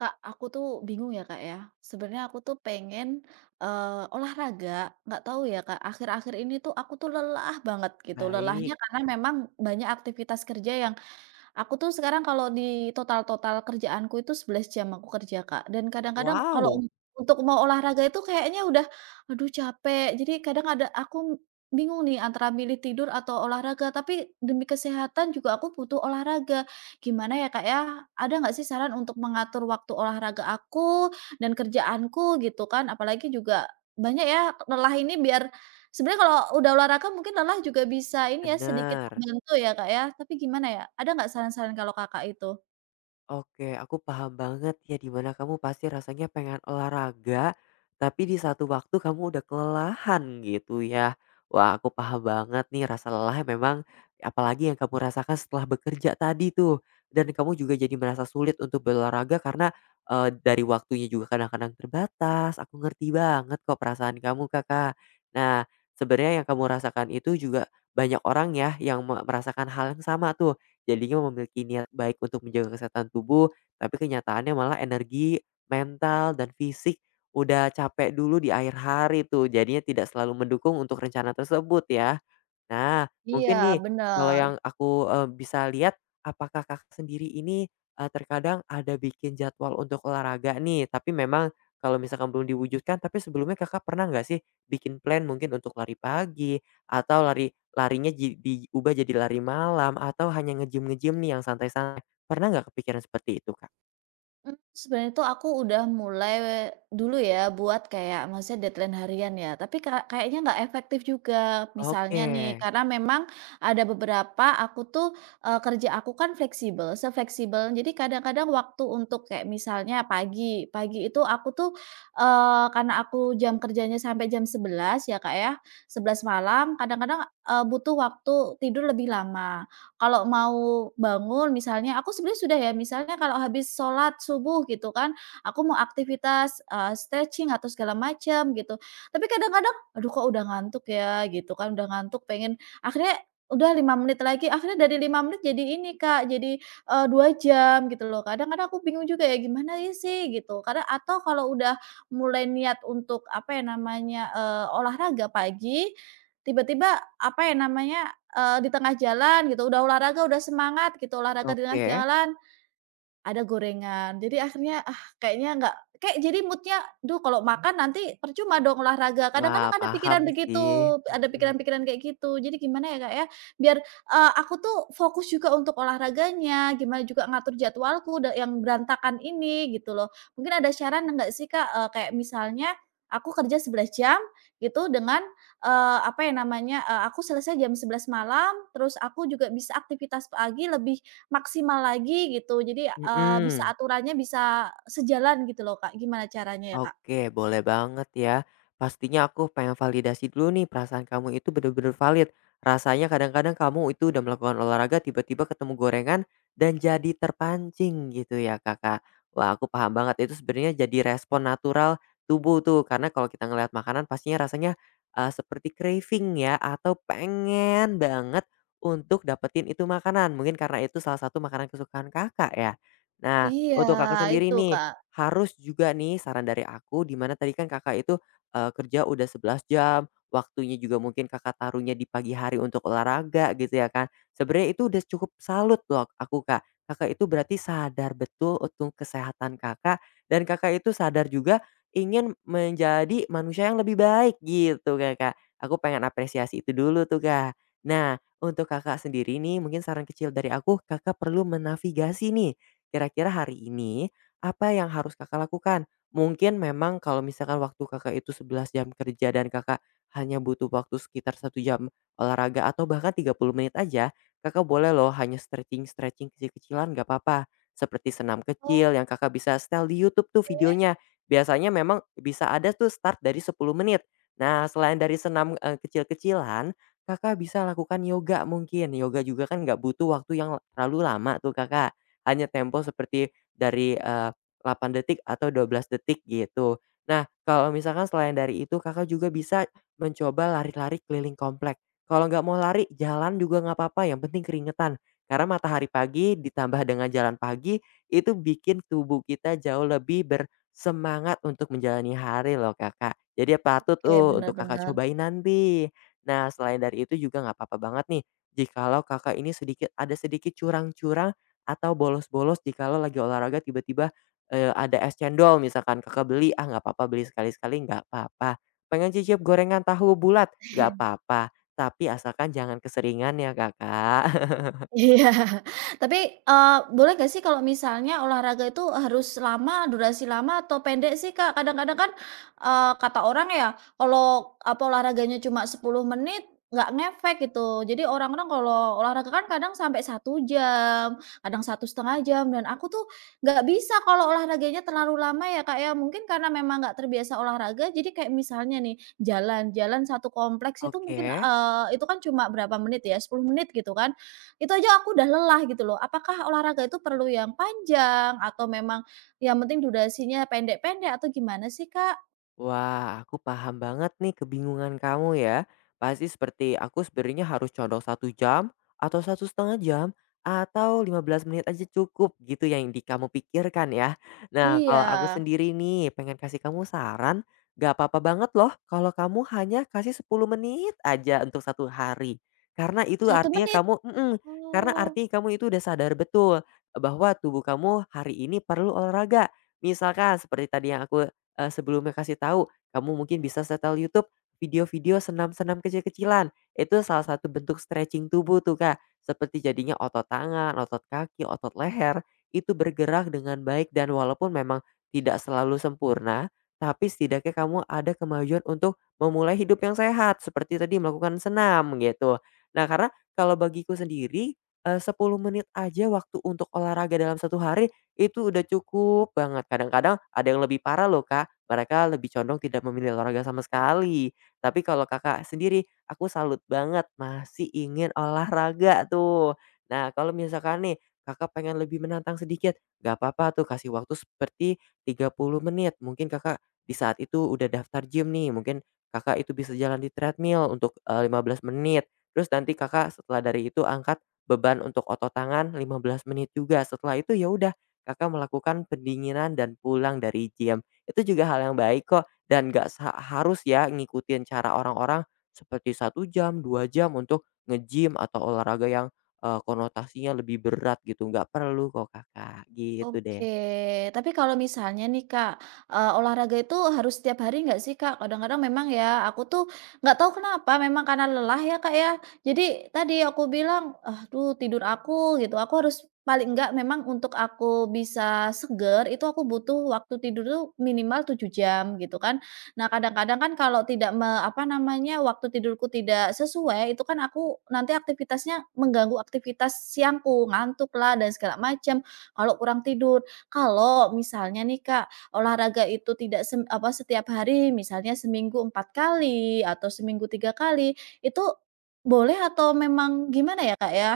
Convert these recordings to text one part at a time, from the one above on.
Kak, aku tuh bingung ya Kak ya. Sebenarnya aku tuh pengen olahraga. Nggak tahu ya Kak, akhir-akhir ini tuh aku tuh lelah banget gitu. Mmm. Lelahnya Baik, karena memang banyak aktivitas kerja aku tuh sekarang kalau di total-total kerjaanku itu 11 jam aku kerja, Kak. Dan kadang-kadang kalau wow, untuk mau olahraga itu kayaknya udah, aduh capek. Jadi kadang ada aku bingung nih antara milih tidur atau olahraga, tapi demi kesehatan juga aku butuh olahraga. Gimana ya, Kak, ya? Ada nggak sih saran untuk mengatur waktu olahraga aku dan kerjaanku gitu kan? Apalagi juga banyak ya lelah ini sebenarnya kalau udah olahraga mungkin lelah juga bisa ini ya, sedikit benar. membantu ya, Kak, ya. Tapi gimana ya, ada nggak saran-saran kalau Kakak itu? Oke, aku paham banget ya dimana kamu pasti rasanya pengen olahraga, tapi di satu waktu kamu udah kelelahan gitu ya. Wah, aku paham banget nih rasa lelah memang apalagi yang kamu rasakan setelah bekerja tadi tuh. Dan kamu juga jadi merasa sulit untuk berolahraga karena dari waktunya juga kadang-kadang terbatas. Aku ngerti banget kok perasaan kamu, Kakak. Nah, sebenarnya yang kamu rasakan itu juga banyak orang ya yang merasakan hal yang sama tuh jadinya memiliki niat baik untuk menjaga kesehatan tubuh, tapi kenyataannya malah energi, mental, dan fisik udah capek dulu di akhir hari tuh, jadinya tidak selalu mendukung untuk rencana tersebut ya. Nah, mungkin Iya, nih kalau bener. yang aku bisa lihat apakah Kakak sendiri ini terkadang ada bikin jadwal untuk olahraga nih, tapi memang kalau misalkan belum diwujudkan, tapi sebelumnya Kakak pernah nggak sih bikin plan mungkin untuk lari pagi atau lari larinya ji diubah jadi lari malam atau hanya ngejim ngejim nih yang santai-santai, pernah nggak kepikiran seperti itu, Kak? Sebenarnya tuh aku udah mulai dulu ya buat kayak maksudnya deadline harian ya, tapi kayaknya nggak efektif juga. Misalnya Oke, nih, karena memang ada beberapa aku tuh, kerja aku kan fleksibel, se-fleksibel jadi kadang-kadang waktu untuk kayak misalnya pagi, pagi itu aku tuh, karena aku jam kerjanya sampai jam 11 ya Kak ya, 11 malam kadang-kadang, butuh waktu tidur lebih lama. Kalau mau bangun misalnya aku sebenarnya sudah ya, misalnya kalau habis sholat subuh gitu kan, aku mau aktivitas, stretching atau segala macam gitu. Tapi kadang-kadang, "Aduh kok udah ngantuk ya?" Gitu kan, udah ngantuk pengen akhirnya udah 5 menit lagi, akhirnya dari 5 menit jadi ini Kak, jadi, 2 jam gitu loh. Kadang-kadang aku bingung juga ya gimana ya sih gitu, karena atau kalau udah mulai niat untuk apa ya namanya, olahraga pagi, tiba-tiba apa ya namanya, di tengah jalan gitu, udah olahraga, udah semangat gitu, olahraga di tengah oke. jalan, ada gorengan. Jadi akhirnya, ah, kayaknya nggak kayak jadi moodnya, "Duh kalau makan nanti percuma dong olahraga." Wah, Kadang-kadang ada pikiran paham begitu, sih, ada mhm, pikiran-pikiran kayak gitu. Jadi gimana ya, Kak, ya, biar, aku tuh fokus juga untuk olahraganya, gimana juga ngatur jadwalku yang berantakan ini gitu loh. Mungkin ada saran enggak sih, Kak, kayak misalnya aku kerja 11 jam gitu dengan, apa ya namanya, aku selesai jam 11 malam, terus aku juga bisa aktivitas pagi lebih maksimal lagi gitu jadi, bisa mhm. aturannya bisa sejalan gitu loh, Kak. Gimana caranya ya, Kak? Oke, boleh banget ya. Pastinya aku pengen validasi dulu nih perasaan kamu itu bener-bener valid. Rasanya kadang-kadang kamu itu udah melakukan olahraga tiba-tiba ketemu gorengan dan jadi terpancing gitu ya, Kakak. Wah, aku paham banget itu sebenarnya jadi respon natural tubuh tuh. Karena kalau kita ngelihat makanan pastinya rasanya seperti craving ya atau pengen banget untuk dapetin itu makanan. Mungkin karena itu salah satu makanan kesukaan Kakak ya. Nah, Iya, untuk Kakak sendiri itu, nih Kak. harus juga nih saran dari aku, di mana tadi kan Kakak itu kerja udah 11 jam, waktunya juga mungkin Kakak taruhnya di pagi hari untuk olahraga gitu ya kan. Sebenarnya itu udah cukup salut loh aku, Kak. Kakak itu berarti sadar betul untuk kesehatan Kakak, dan Kakak itu sadar juga ingin menjadi manusia yang lebih baik gitu, Kakak. Aku pengen apresiasi itu dulu tuh, Kak. Nah, untuk Kakak sendiri nih mungkin saran kecil dari aku, Kakak perlu menavigasi nih, kira-kira hari ini apa yang harus Kakak lakukan? Mungkin memang kalau misalkan waktu Kakak itu 11 jam kerja dan Kakak hanya butuh waktu sekitar satu jam olahraga atau bahkan 30 menit aja, Kakak boleh loh hanya stretching-stretching kecil-kecilan, gak apa-apa. Seperti senam Oh. kecil yang Kakak bisa setel di YouTube tuh videonya. Biasanya memang bisa ada tuh start dari 10 menit. Nah, selain dari senam kecil-kecilan, Kakak bisa lakukan yoga mungkin. Yoga juga kan nggak butuh waktu yang terlalu lama tuh, Kakak. Hanya tempo seperti dari 8 detik atau 12 detik gitu. Nah, kalau misalkan selain dari itu Kakak juga bisa mencoba lari-lari keliling komplek. Kalau nggak mau lari, jalan juga nggak apa-apa, yang penting keringetan. Karena matahari pagi ditambah dengan jalan pagi, itu bikin tubuh kita jauh lebih bersemangat untuk menjalani hari loh, Kakak. Jadi ya patut Oke, tuh untuk Kakak benar-benar. cobain nanti. Nah, selain dari itu juga nggak apa-apa banget nih, jikalau Kakak ini sedikit ada sedikit curang-curang atau bolos-bolos jikalau lagi olahraga tiba-tiba ada es cendol misalkan Kakak beli, "Ah, nggak apa-apa beli sekali-sekali nggak apa-apa." Pengen cicip gorengan tahu bulat, nggak apa-apa, tapi asalkan jangan keseringan ya, Kakak. Iya. Tapi, boleh nggak sih kalau misalnya olahraga itu harus lama, durasi lama atau pendek sih, Kak? Kadang-kadang kan, kata orang ya, kalau apa, olahraganya cuma 10 menit, nggak ngefek gitu. Jadi orang-orang kalau olahraga kan kadang sampai 1 jam, kadang 1,5 jam, dan aku tuh nggak bisa kalau olahraganya terlalu lama ya, Kak, ya. Mungkin karena memang nggak terbiasa olahraga, jadi kayak misalnya nih, jalan, jalan satu kompleks itu mungkin, Oke. Itu kan cuma berapa menit ya, 10 menit gitu kan. Itu aja aku udah lelah gitu loh. Apakah olahraga itu perlu yang panjang atau memang yang penting durasinya pendek-pendek atau gimana sih, Kak? Wah, aku paham banget nih kebingungan kamu ya. Pasti seperti aku sebenarnya harus condong satu jam atau satu setengah jam atau 15 menit aja cukup gitu yang di kamu pikirkan ya. Nah, kalau Iya, aku sendiri nih pengen kasih kamu saran, gak apa-apa banget loh kalau kamu hanya kasih 10 menit aja untuk satu hari. Karena itu satu artinya menit. kamu karena Oh. artinya kamu itu udah sadar betul bahwa tubuh kamu hari ini perlu olahraga. Misalkan seperti tadi yang aku sebelumnya kasih tahu, kamu mungkin bisa setel YouTube video-video senam-senam kecil-kecilan. Itu salah satu bentuk stretching tubuh tuh, Kak. Seperti jadinya otot tangan, otot kaki, otot leher, itu bergerak dengan baik dan walaupun memang tidak selalu sempurna, tapi setidaknya kamu ada kemajuan untuk memulai hidup yang sehat, seperti tadi melakukan senam gitu. Nah, karena kalau bagiku sendiri 10 menit aja waktu untuk olahraga dalam satu hari, itu udah cukup banget. Kadang-kadang ada yang lebih parah loh, Kak. Mereka lebih condong tidak memilih olahraga sama sekali. Tapi kalau Kakak sendiri, aku salut banget masih ingin olahraga tuh. Nah, kalau misalkan nih Kakak pengen lebih menantang sedikit, nggak apa-apa tuh kasih waktu seperti 30 menit. Mungkin Kakak di saat itu udah daftar gym nih, mungkin Kakak itu bisa jalan di treadmill untuk 15 menit. Terus nanti Kakak setelah dari itu angkat beban untuk otot tangan 15 menit juga. Setelah itu ya udah Kakak melakukan pendinginan dan pulang dari gym. Itu juga hal yang baik kok dan nggak harus ya ngikutin cara orang-orang seperti satu jam, 2 jam untuk nge-gym atau olahraga yang konotasinya lebih berat gitu, nggak perlu kok, Kakak, gitu deh. Oke, tapi kalau misalnya nih Kak, olahraga itu harus setiap hari nggak sih Kak? Kadang-kadang memang ya, aku tuh nggak tahu kenapa, memang karena lelah ya Kak ya, jadi tadi aku bilang, "Aduh tidur aku," gitu. Aku harus paling nggak memang untuk aku bisa seger, itu aku butuh waktu tidur tuh minimal 7 jam gitu kan. Nah kadang-kadang kan kalau tidak apa namanya, waktu tidurku tidak sesuai, itu kan aku nanti aktivitasnya mengganggu aktivitas siangku, ngantuk lah dan segala macam. Kalau kurang tidur, kalau misalnya nih Kak, olahraga itu tidak apa, setiap hari, misalnya seminggu 4 kali atau seminggu 3 kali, itu boleh atau memang gimana ya Kak ya?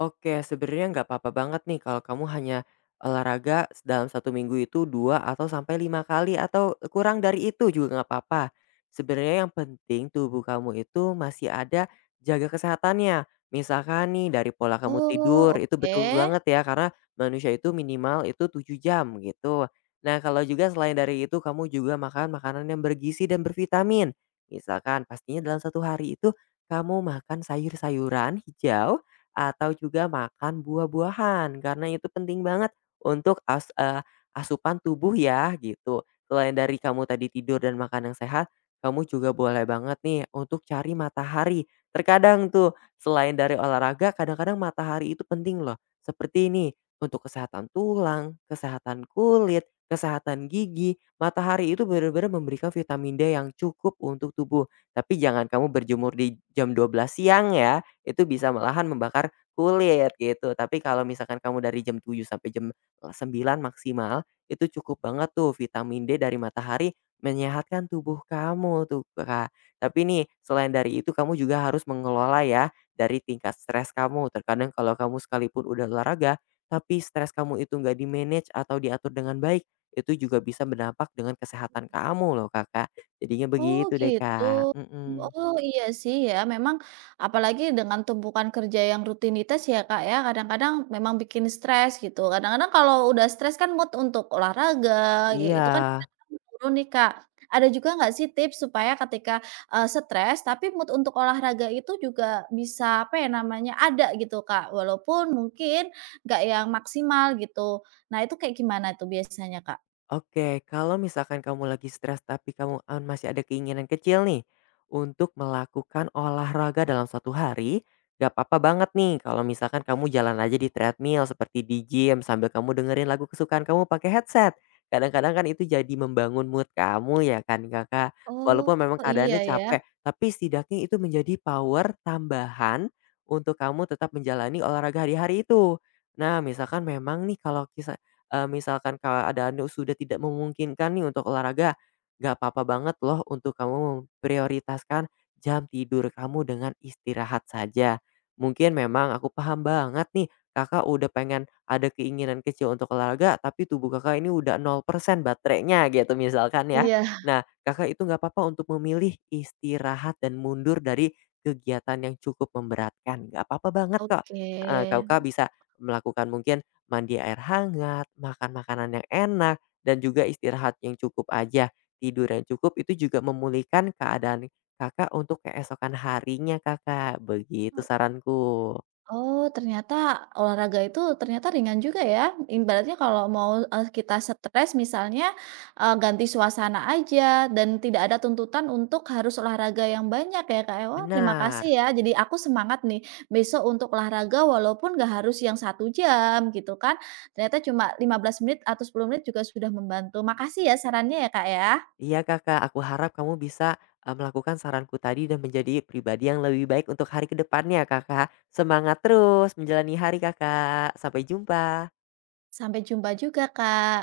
Oke, sebenarnya nggak apa-apa banget nih kalau kamu hanya olahraga dalam satu minggu itu dua atau sampai lima kali atau kurang dari itu juga nggak apa-apa. Sebenarnya yang penting tubuh kamu itu masih ada jaga kesehatannya. Misalkan nih dari pola kamu Oh, tidur itu oke. betul banget ya karena manusia itu minimal itu 7 jam gitu. Nah, kalau juga selain dari itu kamu juga makan makanan yang bergizi dan bervitamin. Misalkan pastinya dalam satu hari itu kamu makan sayur-sayuran hijau atau juga makan buah-buahan karena itu penting banget untuk asupan tubuh ya gitu. Selain dari kamu tadi tidur dan makan yang sehat, kamu juga boleh banget nih untuk cari matahari. Terkadang tuh selain dari olahraga kadang-kadang matahari itu penting loh, seperti ini untuk kesehatan tulang, kesehatan kulit, kesehatan gigi. Matahari itu benar-benar memberikan vitamin D yang cukup untuk tubuh, tapi jangan kamu berjemur di jam 12.00 siang ya, itu bisa malahan membakar kulit gitu. Tapi kalau misalkan kamu dari jam 7 sampai jam 9 maksimal, itu cukup banget tuh vitamin D dari matahari menyehatkan tubuh kamu tuh, Kak. Tapi nih selain dari itu kamu juga harus mengelola ya dari tingkat stres kamu. Terkadang kalau kamu sekalipun udah olahraga, tapi stres kamu itu nggak di-manage atau diatur dengan baik, itu juga bisa berdampak dengan kesehatan kamu loh, Kakak. Jadinya Oh begitu deh, gitu. Kak. Mhm. Mhm. Oh iya sih ya memang apalagi dengan tumpukan kerja yang rutinitas ya Kak ya kadang-kadang memang bikin stres gitu. Kadang-kadang kalau udah stres kan mood untuk olahraga kayak Iya. gitu kan kadang-kadang menurun nih Kak. Ada juga nggak sih tips supaya ketika, stres tapi mood untuk olahraga itu juga bisa apa ya namanya, ada gitu Kak walaupun mungkin nggak yang maksimal gitu. Nah itu kayak gimana tuh biasanya Kak? Oke, kalau misalkan kamu lagi stres tapi kamu masih ada keinginan kecil nih untuk melakukan olahraga dalam satu hari, gak apa-apa banget nih kalau misalkan kamu jalan aja di treadmill seperti di gym sambil kamu dengerin lagu kesukaan kamu pakai headset. Kadang-kadang kan itu jadi membangun mood kamu ya kan, Kakak. Oh Walaupun memang iya keadaannya ya. capek, tapi setidaknya itu menjadi power tambahan untuk kamu tetap menjalani olahraga hari-hari itu. Nah, misalkan memang nih kalau misalkan keadaannya sudah tidak memungkinkan nih untuk olahraga, gak apa-apa banget loh untuk kamu memprioritaskan jam tidur kamu dengan istirahat saja. Mungkin memang aku paham banget nih, Kakak udah pengen ada keinginan kecil untuk olahraga, tapi tubuh Kakak ini udah 0% baterainya gitu misalkan ya. Iya. Nah, Kakak itu nggak apa-apa untuk memilih istirahat dan mundur dari kegiatan yang cukup memberatkan, nggak apa-apa banget kok. Oke. Heeh, Kakak bisa melakukan mungkin mandi air hangat, makan makanan yang enak, dan juga istirahat yang cukup aja. Tidur yang cukup itu juga memulihkan keadaan Kakak untuk keesokan harinya, Kakak, begitu saranku. Oh, ternyata olahraga itu ternyata ringan juga ya. Ibaratnya kalau mau, kita stres misalnya, ganti suasana aja dan tidak ada tuntutan untuk harus olahraga yang banyak ya, Kak, ya. Wah, terima kasih Benar. ya. Jadi aku semangat nih besok untuk olahraga walaupun nggak harus yang 1 jam gitu kan. Ternyata cuma 15 menit atau 10 menit juga sudah membantu. Makasih ya sarannya ya, Kak, ya. Iya, Kakak, aku harap kamu bisa melakukan saranku tadi dan menjadi pribadi yang lebih baik untuk hari kedepannya, Kakak. Semangat terus menjalani hari, Kakak, sampai jumpa. Sampai jumpa juga, Kak.